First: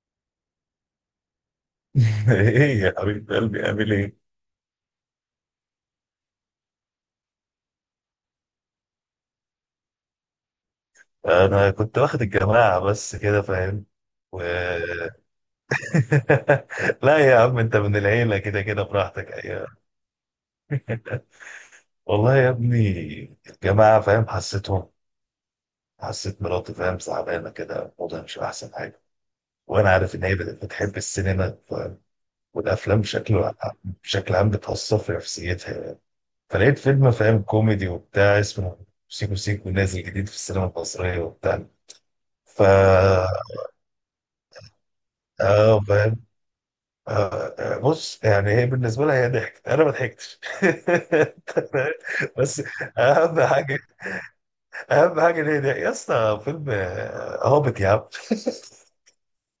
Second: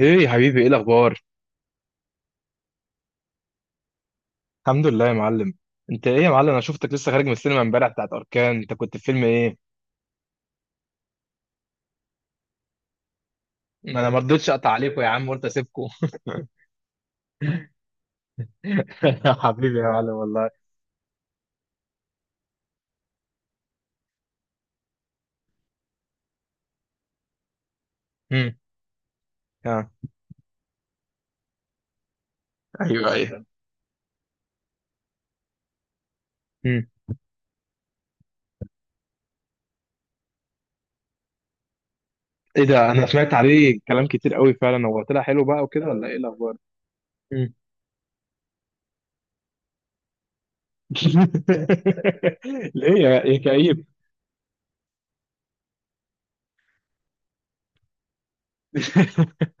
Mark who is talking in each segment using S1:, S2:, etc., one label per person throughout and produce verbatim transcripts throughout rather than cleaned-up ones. S1: ايه يا حبيبي، ايه الاخبار؟
S2: ايه يا حبيب قلبي، اعمل ايه؟
S1: الحمد لله يا معلم. انت ايه يا معلم؟ انا شفتك لسه خارج من السينما امبارح بتاعت اركان، انت كنت في فيلم ايه؟
S2: انا كنت واخد الجماعه بس كده، فاهم؟
S1: ما انا ما
S2: و...
S1: رضيتش اقطع عليكم يا عم، قلت اسيبكم.
S2: لا يا عم، انت من العيله كده كده براحتك،
S1: يا حبيبي
S2: ايوه.
S1: يا معلم والله.
S2: والله يا ابني الجماعه فاهم، حسيتهم. حسيت مراتي فاهم زعلانه كده، وضعها مش
S1: امم
S2: احسن حاجه.
S1: اه.
S2: وانا عارف ان هي بت- بتحب السينما، فاهم؟ والافلام
S1: ايوه، ايوه.
S2: بشكل بشكل عام بتاثر في نفسيتها. فلقيت
S1: امم
S2: فيلم فاهم كوميدي وبتاع اسمه سيكو سيكو نازل جديد في السينما المصريه وبتاع. ف
S1: ايه ده، انا سمعت عليه كلام كتير قوي، فعلا هو طلع حلو بقى
S2: اه
S1: وكده ولا ايه
S2: فاهم.
S1: الاخبار؟
S2: آه،
S1: امم
S2: آه، بص يعني هي بالنسبه لها هي ضحكت، انا ما ضحكتش. بس
S1: ليه يا يا
S2: اهم حاجه
S1: كئيب؟
S2: اهم حاجه ان هي ضحكت. يا اسطى فيلم آه، هابط يا عم.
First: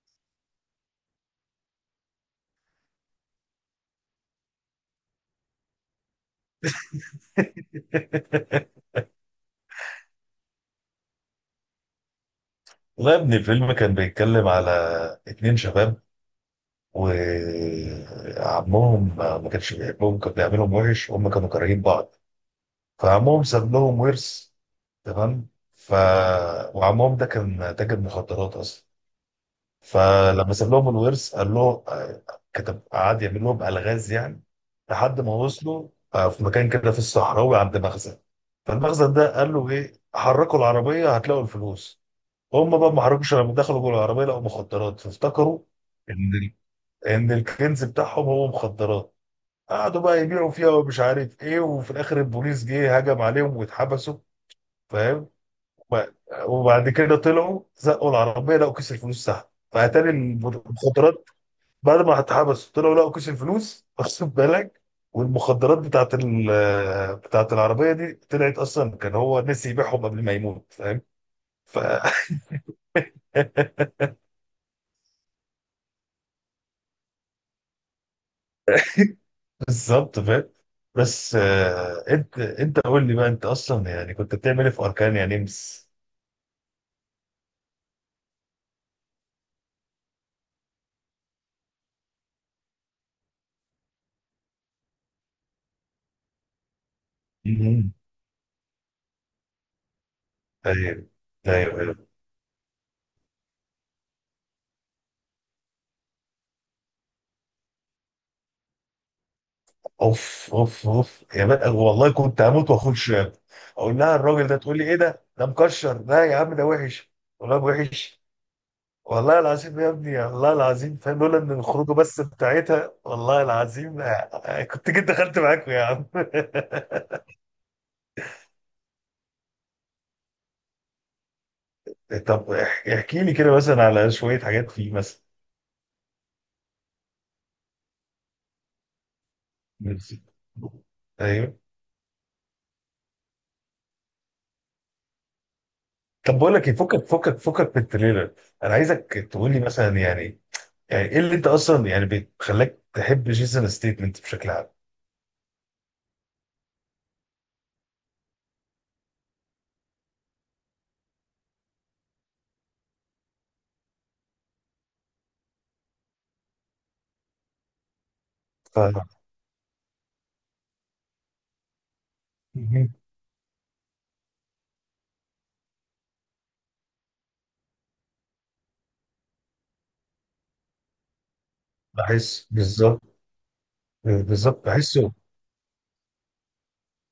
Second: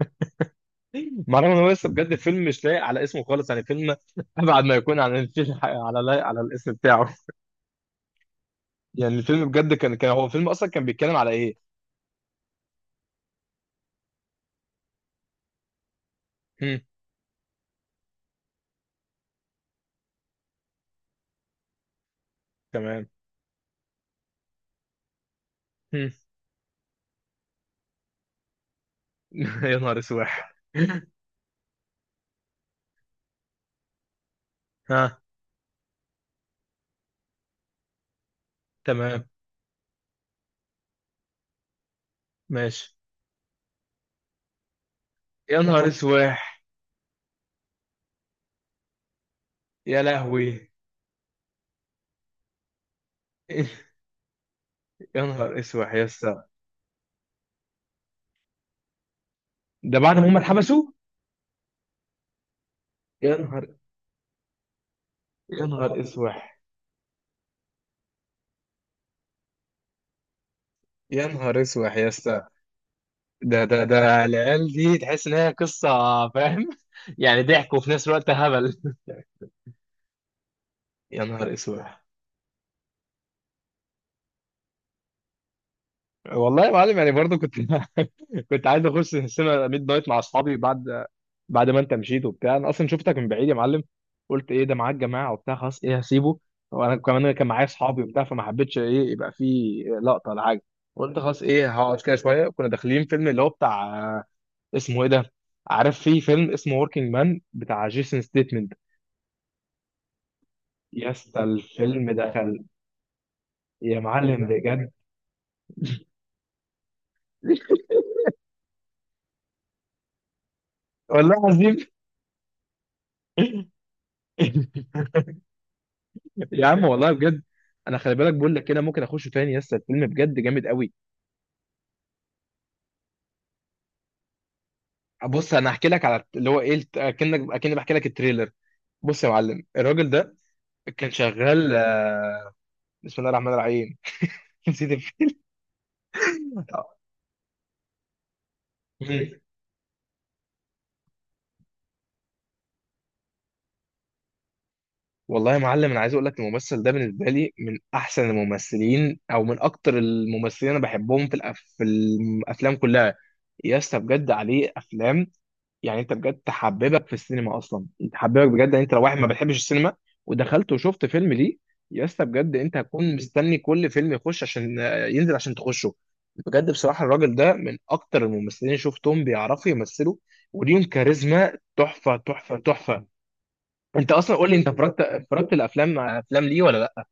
S1: مع ان هو لسه بجد فيلم مش لايق على اسمه خالص، يعني فيلم ابعد ما يكون عن الفيلم على لايق على الاسم بتاعه. يعني الفيلم بجد كان كان هو الفيلم اصلا كان بيتكلم على ايه؟
S2: والله يا ابني الفيلم كان بيتكلم على اتنين شباب،
S1: هم.
S2: وعمهم ما كانش بيحبهم، كان بيعملهم وحش، وهم كانوا كارهين بعض.
S1: تمام.
S2: فعمهم ساب لهم ورث. تمام. ف
S1: هم.
S2: وعمهم ده كان تاجر مخدرات اصلا.
S1: يا نهار
S2: فلما
S1: اسواح.
S2: ساب لهم الورث قال له، آه، كتب قعد يعمل لهم الغاز يعني.
S1: ها.
S2: لحد ما وصلوا آه، في مكان كده في الصحراوي عند مخزن. فالمخزن
S1: تمام،
S2: ده قال له ايه، حركوا العربيه هتلاقوا الفلوس. هم بقى
S1: ماشي.
S2: ما حركوش، لما دخلوا جوه العربيه لقوا مخدرات، فافتكروا
S1: يا نهار
S2: ان ال-
S1: اسواح،
S2: ان الكنز بتاعهم هو مخدرات. قعدوا
S1: يا
S2: بقى يبيعوا فيها
S1: لهوي.
S2: ومش عارف ايه، وفي الاخر البوليس جه هجم عليهم واتحبسوا،
S1: يا
S2: فاهم.
S1: نهار اسواح يا
S2: وب-
S1: اسطى.
S2: وبعد كده طلعوا زقوا العربيه لقوا كيس الفلوس تحت.
S1: ده
S2: فاتاري
S1: بعد ما هم اتحبسوا؟
S2: المخدرات بعد ما اتحبس، طلعوا لقوا كيس
S1: يا نهار،
S2: الفلوس، واخد بالك؟
S1: يا
S2: والمخدرات
S1: نهار
S2: بتاعت
S1: اسواح،
S2: ال- بتاعت العربيه دي طلعت اصلا كان هو نسي يبيعهم قبل ما يموت، فاهم.
S1: يا نهار
S2: ف
S1: اسواح يا اسطى. ده ده ده العيال دي تحس ان هي قصه، فاهم؟ يعني ضحك وفي نفس الوقت هبل.
S2: بالظبط فاهم.
S1: يا
S2: بس
S1: نهار اسود.
S2: آه، انت انت قول لي بقى، انت اصلا يعني كنت بتعمل ايه في اركان يا نمس؟
S1: والله يا معلم، يعني برضه كنت كنت عايز اخش السينما ميد نايت مع اصحابي بعد بعد ما انت مشيت وبتاع. انا اصلا شفتك من بعيد يا معلم، قلت ايه ده معاك جماعه وبتاع، خلاص ايه هسيبه. وانا كمان كان معايا
S2: مهم.
S1: اصحابي وبتاع، فما حبيتش ايه يبقى في لقطه ولا حاجه.
S2: ايوه
S1: قلت خلاص ايه
S2: ايوه
S1: هقعد
S2: ايوه.
S1: كده شويه. كنا داخلين فيلم اللي هو بتاع، اسمه ايه ده؟ عارف في فيلم اسمه وركينج مان بتاع جيسون ستيتمنت.
S2: اوف اوف
S1: يا
S2: اوف
S1: اسطى
S2: يا بقى،
S1: الفيلم
S2: والله كنت
S1: دخل.
S2: هموت واخش. اقول
S1: يا
S2: لها
S1: معلم
S2: الراجل ده، تقول لي
S1: بجد،
S2: ايه ده ده مكشر، لا يا عم ده وحش. والله وحش. والله العظيم يا ابني، والله العظيم فاهم، لولا
S1: والله
S2: ان
S1: العظيم.
S2: الخروجه بس بتاعتها، والله العظيم. آه، آه، كنت جيت دخلت معاكم يا عم.
S1: يا عم والله بجد. انا خلي بالك بقول لك كده، ممكن اخشه تاني. يس، الفيلم بجد جامد قوي.
S2: طب اح- احكي لي كده مثلا على شويه حاجات فيه مثلا.
S1: بص انا هحكي لك على اللي هو ايه، الت- اكنك اكني بحكي لك التريلر. بص يا معلم الراجل
S2: ميرسي.
S1: ده كان
S2: ايوه.
S1: شغال، آه، بسم الله الرحمن الرحيم. نسيت الف-
S2: طب بقول لك ايه، فكك فكك فكك من التريلر. انا عايزك
S1: مم.
S2: تقول لي مثلا، يعني يعني ايه اللي انت اصلا يعني بتخليك تحب جيسون ستيتمنت بشكل عام؟
S1: والله يا معلم، انا عايز اقول لك الممثل ده بالنسبه لي من احسن الممثلين، او من اكتر الممثلين انا بحبهم في الأف... في الافلام كلها. يا اسطى بجد عليه افلام. يعني انت بجد تحببك في السينما اصلا. تحببك بجد
S2: ف
S1: يعني، انت لو واحد ما بتحبش السينما ودخلت وشفت فيلم ليه، يا اسطى بجد انت
S2: مهم.
S1: هتكون مستني كل فيلم يخش عشان ينزل عشان تخشه. بجد بصراحة، الراجل ده من اكتر الممثلين اللي شفتهم بيعرفوا يمثلوا، وليهم كاريزما تحفة
S2: بحس،
S1: تحفة
S2: بالظبط
S1: تحفة. انت اصلا قول لي،
S2: بالظبط
S1: انت اتفرجت
S2: بحسه.
S1: اتفرجت الافلام افلام ليه ولا لا؟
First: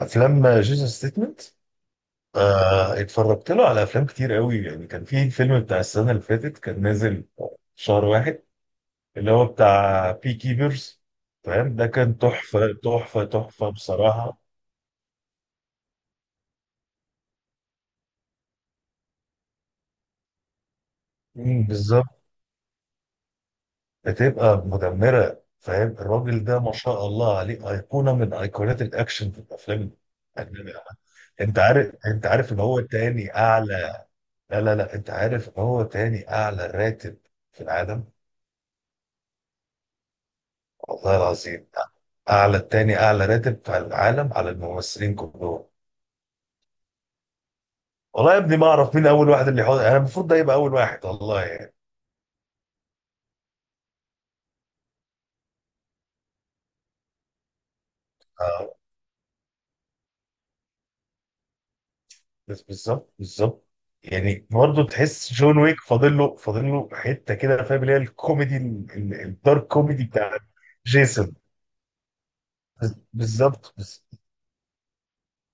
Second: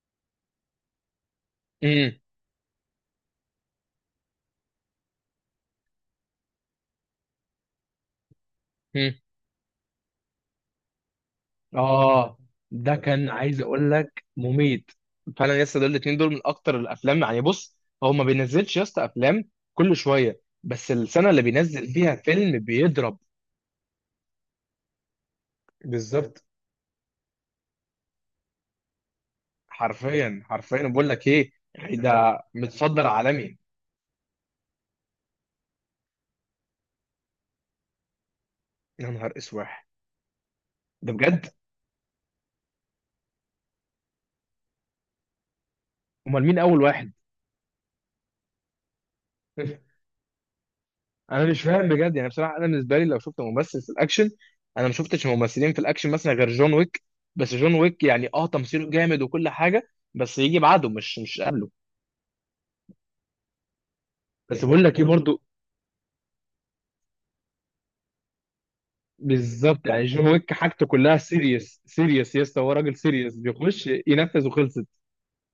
S2: افلام جيسون ستيتمنت آه، اتفرجت له على افلام كتير قوي. يعني كان في فيلم بتاع السنه اللي فاتت كان نازل شهر واحد،
S1: امم
S2: اللي هو بتاع بي كيبرز، فاهم. ده كان
S1: اه.
S2: تحفه
S1: ده
S2: تحفه
S1: كان عايز
S2: تحفه
S1: اقول لك
S2: بصراحه.
S1: مميت. فعلا يا اسطى دول الاثنين دول من اكتر الافلام، يعني بص هو ما بينزلش يا اسطى افلام كل شويه، بس السنه اللي
S2: مم،
S1: بينزل
S2: بالظبط.
S1: فيها فيلم بيضرب.
S2: هتبقى مدمره فاهم،
S1: بالظبط.
S2: الراجل ده ما شاء الله عليه ايقونه من ايقونات الاكشن في الافلام.
S1: حرفيا
S2: يعني
S1: حرفيا بقول لك ايه،
S2: انت عارف
S1: يعني
S2: انت
S1: ده
S2: عارف ان هو
S1: متصدر
S2: تاني
S1: عالمي.
S2: اعلى، لا لا لا، انت عارف ان هو تاني اعلى راتب في العالم.
S1: يا نهار اسواح. ده
S2: والله
S1: بجد؟
S2: العظيم. اعلى تاني اعلى راتب في العالم على الممثلين كلهم.
S1: امال مين اول واحد؟
S2: والله يا ابني ما اعرف مين اول واحد، اللي حوض انا المفروض ده يبقى اول واحد، والله
S1: انا مش
S2: يعني.
S1: فاهم بجد، يعني بصراحه انا بالنسبه لي لو شفت ممثل في الاكشن، انا ما شفتش ممثلين في الاكشن مثلا غير جون ويك. بس جون ويك يعني اه
S2: آه.
S1: تمثيله جامد وكل حاجه، بس يجي بعده مش مش قبله.
S2: بس بالظبط بالظبط. يعني
S1: بس بقول
S2: برضه
S1: لك ايه
S2: تحس
S1: برضو،
S2: جون ويك فاضل له فاضل له حته كده فاهم، اللي هي الكوميدي ال- ال- الدارك
S1: بالظبط. يعني
S2: كوميدي
S1: جون
S2: بتاع
S1: ويك حاجته كلها
S2: جيسون.
S1: سيريس سيريس يا اسطى، هو راجل
S2: بز-
S1: سيريس
S2: بالظبط،
S1: بيخش
S2: بس
S1: ينفذ وخلصت.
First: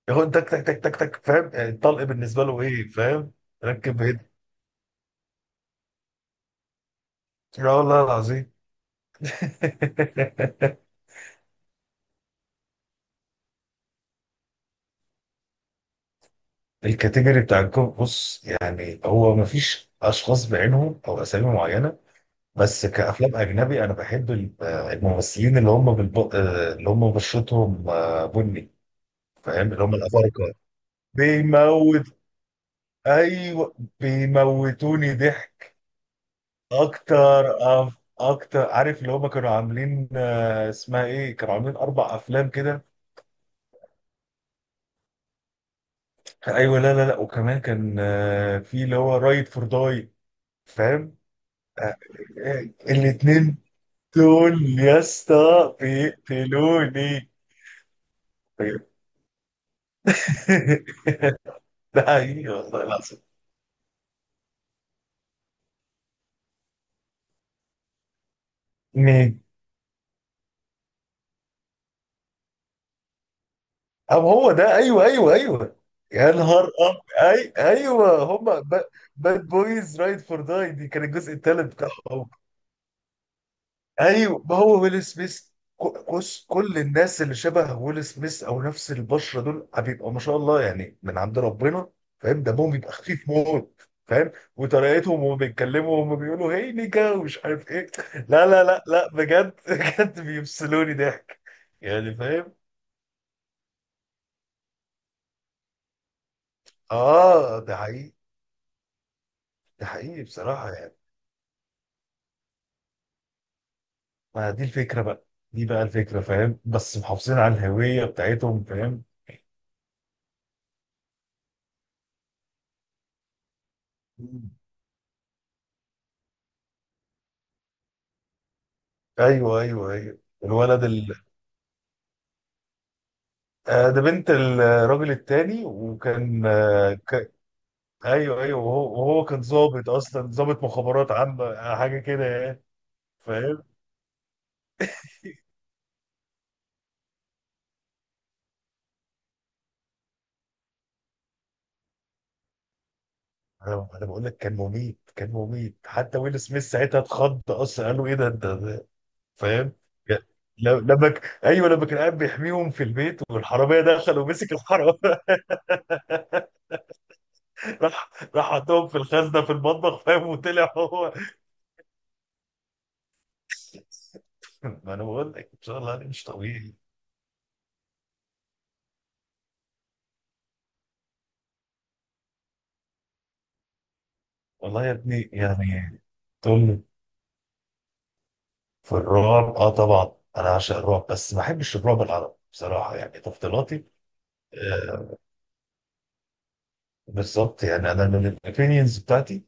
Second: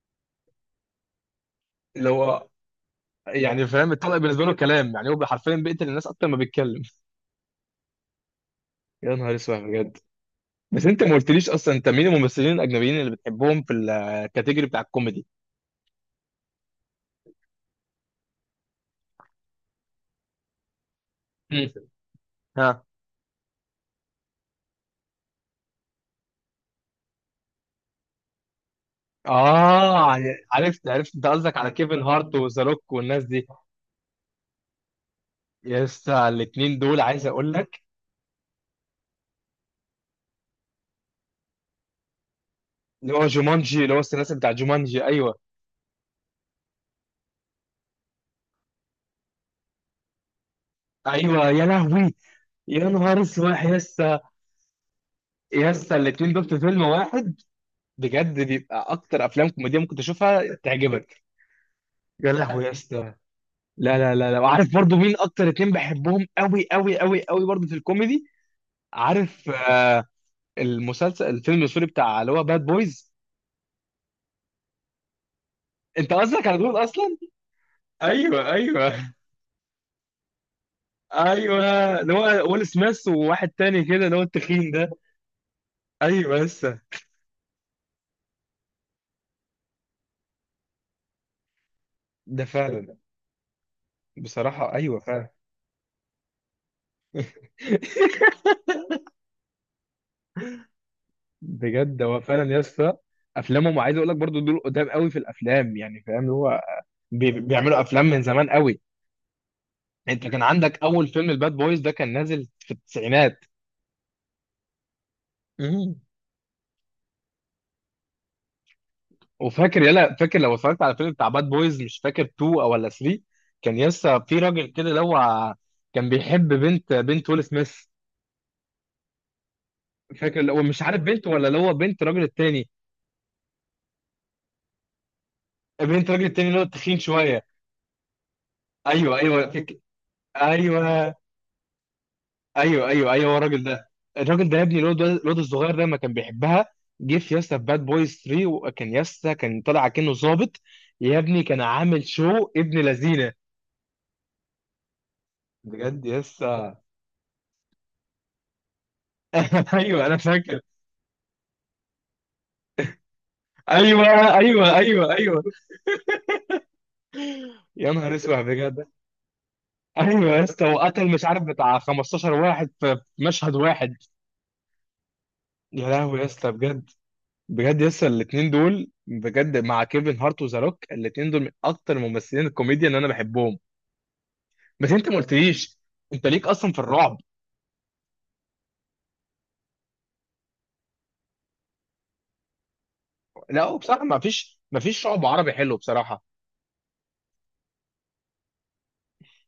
S2: ياخد تك تك تك تك تك، فاهم. يعني الطلق
S1: اللي
S2: بالنسبه
S1: هو
S2: له ايه، فاهم.
S1: يعني فاهم،
S2: ركب
S1: الطلق
S2: هنا.
S1: بالنسبه له كلام، يعني هو حرفيا بيقتل الناس اكتر ما بيتكلم.
S2: لا والله العظيم.
S1: يا نهار اسود بجد. بس انت ما قلتليش اصلا، انت مين الممثلين الاجنبيين اللي بتحبهم في الكاتيجوري بتاع الكوميدي؟
S2: الكاتيجوري بتاع الجوب، بص يعني هو مفيش اشخاص بعينهم او اسامي
S1: مم.
S2: معينه. بس
S1: ها.
S2: كافلام اجنبي انا بحب ال- آه، الممثلين اللي هم بالب... آه، اللي هم بشرتهم آه، بني، فاهم، اللي هم
S1: اه، عن-
S2: الافارقه.
S1: عرفت عرفت انت قصدك على كيفن
S2: بيموت.
S1: هارت وذا روك والناس دي.
S2: ايوه. بيموتوني ضحك.
S1: لسه الاثنين دول عايز اقول
S2: اكتر،
S1: لك،
S2: أف... اكتر، عارف اللي هم كانوا عاملين آه، اسمها ايه، كانوا عاملين اربع افلام كده.
S1: اللي هو جومانجي اللي هو الثلاثي بتاع جومانجي، ايوه.
S2: ايوه. لا لا لا، وكمان كان آه، في اللي هو رايد فور داي، فاهم.
S1: ايوه، يا
S2: آه، آه،
S1: لهوي. يا
S2: آه،
S1: نهار اسود
S2: الاتنين
S1: يسا.
S2: دول يا اسطى
S1: يسا الاثنين دول في فيلم
S2: بيقتلوني.
S1: واحد، بجد بيبقى
S2: طيب.
S1: اكتر افلام كوميديه ممكن تشوفها تعجبك.
S2: ده
S1: يا
S2: حقيقي
S1: لهوي
S2: والله
S1: يسا.
S2: العظيم.
S1: لا لا لا لا، وعارف برضو مين اكتر اتنين بحبهم قوي قوي قوي قوي برضو في الكوميدي؟
S2: مين؟
S1: عارف آه المسلسل الفيلم السوري بتاع اللي هو باد بويز.
S2: أم هو ده، أيوه أيوه أيوه.
S1: انت
S2: يا
S1: قصدك على
S2: نهار
S1: دول
S2: أب
S1: اصلا؟
S2: أي أيوه،
S1: ايوه
S2: هما
S1: ايوه
S2: باد بويز رايد فور داي، دي كان الجزء
S1: ايوه.
S2: الثالث
S1: اللي
S2: بتاعهم.
S1: هو ويل سميث وواحد تاني كده اللي هو
S2: ايوه. ما
S1: التخين
S2: هو
S1: ده.
S2: ويل سميث، ك-
S1: ايوه
S2: كس- كل
S1: لسه.
S2: الناس اللي شبه ويل سميث او نفس البشره دول بيبقى ما شاء الله يعني من عند ربنا. فاهم،
S1: ده
S2: دمهم بيبقى
S1: فعلا.
S2: خفيف موت، فاهم،
S1: بصراحه ايوه
S2: وطريقتهم
S1: فعلا.
S2: وهم بيتكلموا وهم بيقولوا هي نيكا ومش عارف ايه. لا لا لا لا، بجد بجد بيفصلوني ضحك.
S1: بجد
S2: يعني
S1: هو فعلا
S2: فاهم.
S1: يا اسطى. افلامهم عايز اقول لك برضو دول قدام قوي في الافلام، يعني فاهم اللي هو بي-
S2: اه ده
S1: بيعملوا افلام
S2: حقيقي.
S1: من زمان قوي.
S2: ده حقيقي
S1: انت كان
S2: بصراحه
S1: عندك
S2: يعني.
S1: اول فيلم الباد بويز ده كان نازل في التسعينات.
S2: ما دي الفكره بقى، دي بقى
S1: مم.
S2: الفكره، فاهم، بس محافظين على الهويه بتاعتهم فاهم.
S1: وفاكر يلا، فاكر لو اتفرجت على فيلم بتاع باد بويز، مش فاكر تو او ولا تلاتة، كان يسا في
S2: مم.
S1: راجل كده اللي هو كان بيحب بنت بنت ويل سميث.
S2: ايوه ايوه ايوه
S1: فاكر اللي هو مش
S2: الولد.
S1: عارف بنت ولا اللي هو بنت الراجل التاني،
S2: آه، ده بنت الراجل التاني،
S1: بنت الراجل
S2: وكان
S1: التاني اللي هو
S2: آه،
S1: التخين
S2: ك...
S1: شويه.
S2: ايوه ايوه، وهو,
S1: ايوه
S2: وهو كان
S1: ايوه فك...
S2: ضابط اصلا، ضابط مخابرات
S1: ايوه
S2: عامه حاجه كده يعني،
S1: ايوه ايوه ايوه. هو
S2: فاهم.
S1: الراجل ده. الراجل ده يا ابني، الواد الواد الصغير ده ما كان بيحبها، جه في ياسا في باد بويز تري وكان ياسا كان طالع كأنه ظابط، يا ابني كان عامل شو، ابن لذينه.
S2: انا أنا بقول لك كان مميت، كان مميت،
S1: بجد
S2: حتى ويل سميث
S1: ياسا.
S2: ساعتها اتخض اصلا، قالوا ايه ده، انت ده- فاهم.
S1: ايوه انا فاكر.
S2: ل- لما ك... ايوه، لما كان قاعد بيحميهم في البيت والحراميه
S1: ايوه
S2: دخل ومسك
S1: ايوه
S2: الحراميه.
S1: ايوه ايوه. يا
S2: راح
S1: نهار اسود
S2: راح
S1: بجد.
S2: حطهم في الخزنه في المطبخ،
S1: ايوه
S2: فاهم،
S1: يا اسطى،
S2: وطلع
S1: وقتل
S2: هو.
S1: مش عارف بتاع خمسة عشر واحد في مشهد واحد.
S2: ما انا بقول لك، ان شاء
S1: يا
S2: الله يعني
S1: لهوي
S2: مش
S1: يا اسطى
S2: طبيعي.
S1: بجد. بجد لسه الاثنين دول بجد، مع كيفن هارت وذا روك، الاثنين دول من اكتر ممثلين الكوميديا اللي انا بحبهم.
S2: والله
S1: بس
S2: يا
S1: انت ما
S2: ابني
S1: قلتليش،
S2: يعني.
S1: انت ليك اصلا في
S2: طول.
S1: الرعب؟
S2: في الرعب، اه طبعا انا عاشق الرعب، بس ما بحبش الرعب العربي بصراحه، يعني
S1: لا
S2: تفضيلاتي.
S1: بصراحه، ما فيش ما فيش
S2: آه
S1: رعب عربي حلو بصراحه.
S2: بالظبط، يعني انا من الاوبينيونز بتاعتي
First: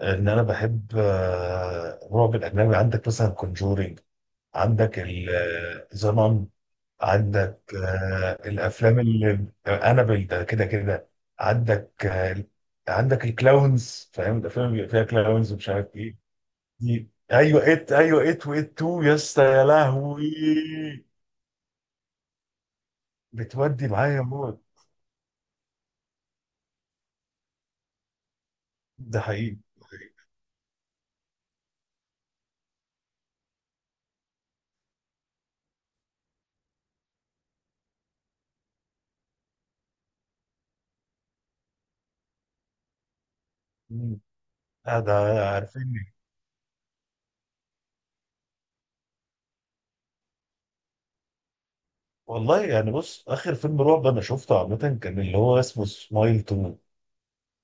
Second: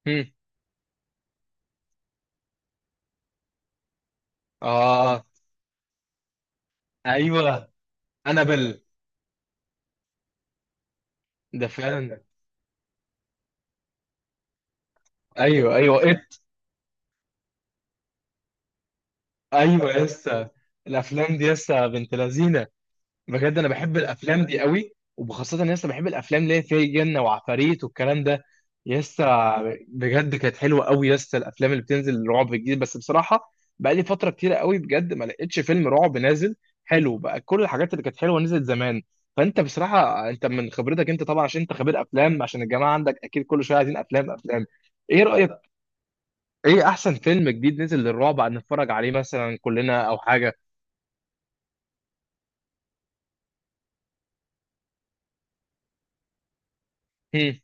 S2: آه،
S1: هم.
S2: ان انا بحب آه الرعب الاجنبي. عندك مثلا كونجورينج، عندك
S1: اه،
S2: زنان، عندك
S1: ايوه.
S2: آه
S1: انابل.
S2: الافلام اللي انابل ده كده كده.
S1: ده
S2: عندك
S1: فعلا.
S2: آه عندك الكلاونز، فاهم، الافلام اللي بيبقى فيها كلاونز ومش
S1: ايوه
S2: عارف
S1: ايوه،
S2: ايه.
S1: إيه؟
S2: دي، ايوه، ات، ايوه، ات وات تو يا اسطى يا
S1: ايوه
S2: لهوي.
S1: لسه. الافلام دي لسه بنت لذينه. بجد انا
S2: بتودي
S1: بحب
S2: معايا
S1: الافلام دي
S2: موت.
S1: قوي، وبخاصه ان لسه بحب الافلام اللي هي فيها جن وعفاريت والكلام ده.
S2: ده
S1: لسه
S2: حقيقي.
S1: بجد كانت حلوه قوي، لسه الافلام اللي بتنزل رعب جديد بس بصراحه بقى لي فتره كتيره قوي بجد ما لقيتش فيلم رعب نازل حلو بقى، كل الحاجات اللي كانت حلوه نزلت زمان. فانت بصراحه، انت من خبرتك انت طبعا، عشان انت خبير افلام عشان الجماعه عندك اكيد كل شويه عايزين
S2: مم.
S1: افلام افلام
S2: آه ده.
S1: ايه رايك،
S2: عارفيني.
S1: ايه احسن فيلم جديد نزل للرعب عن نتفرج عليه مثلا كلنا او حاجه؟
S2: والله يعني، بص اخر فيلم رعب انا شفته عامه كان اللي هو اسمه سمايل تو،
S1: هم.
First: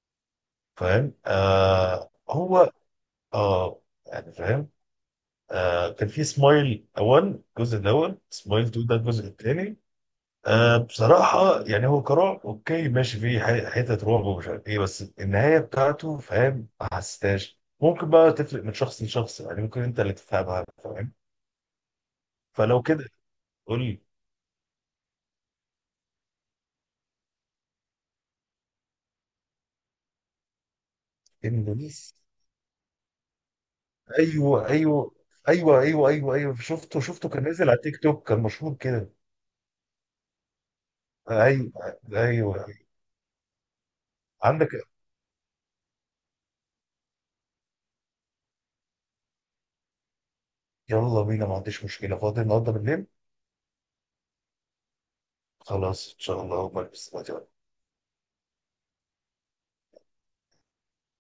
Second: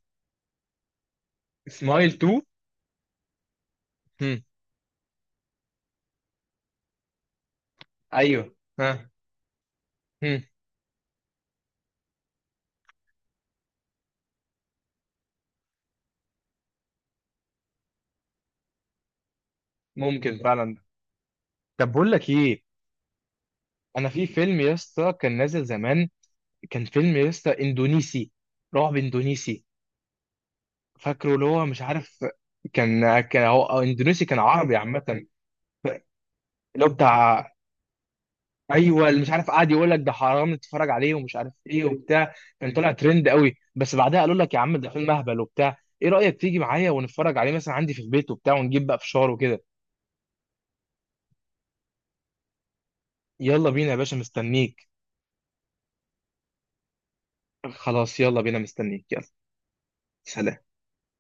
S2: فاهم. آه
S1: سمايل تو.
S2: هو، اه يعني
S1: هم.
S2: فاهم. آه كان في سمايل وان، الجزء الاول،
S1: ايوه.
S2: سمايل تو ده
S1: ها.
S2: الجزء الثاني.
S1: مم.
S2: آه بصراحه يعني هو كرعب اوكي ماشي، فيه ح- حتت رعب ومش عارف ايه، بس النهايه بتاعته فاهم ما حسيتهاش. ممكن بقى تفرق من شخص لشخص، يعني ممكن انت اللي
S1: ممكن
S2: تفهمها،
S1: فعلا.
S2: فاهم.
S1: طب بقول لك ايه،
S2: فلو كده قول لي.
S1: انا في فيلم يا اسطى كان نازل زمان، كان فيلم يا اسطى اندونيسي، رعب اندونيسي، فاكره اللي هو مش
S2: اندونيسي؟
S1: عارف، كان كان هو أو اندونيسي كان
S2: ايوه
S1: عربي
S2: ايوه
S1: عامه.
S2: ايوه ايوه ايوه ايوه،
S1: اللي هو
S2: شفته شفته كان
S1: بتاع
S2: نازل على تيك توك كان مشهور
S1: ايوه
S2: كده.
S1: اللي مش عارف قاعد يقول لك ده حرام تتفرج عليه ومش عارف ايه
S2: ايوه
S1: وبتاع،
S2: ايوه.
S1: كان طلع ترند قوي بس بعدها قالوا لك يا عم
S2: عندك.
S1: ده فيلم اهبل وبتاع. ايه رايك تيجي معايا ونتفرج عليه مثلا عندي في البيت وبتاع، ونجيب بقى فشار وكده.
S2: يلا بينا، ما عنديش مشكله، فاضي النهارده بالليل.
S1: يلا بينا يا باشا، مستنيك.
S2: خلاص ان شاء الله بلبس دلوقتي.
S1: خلاص يلا بينا، مستنيك يلا. سلام.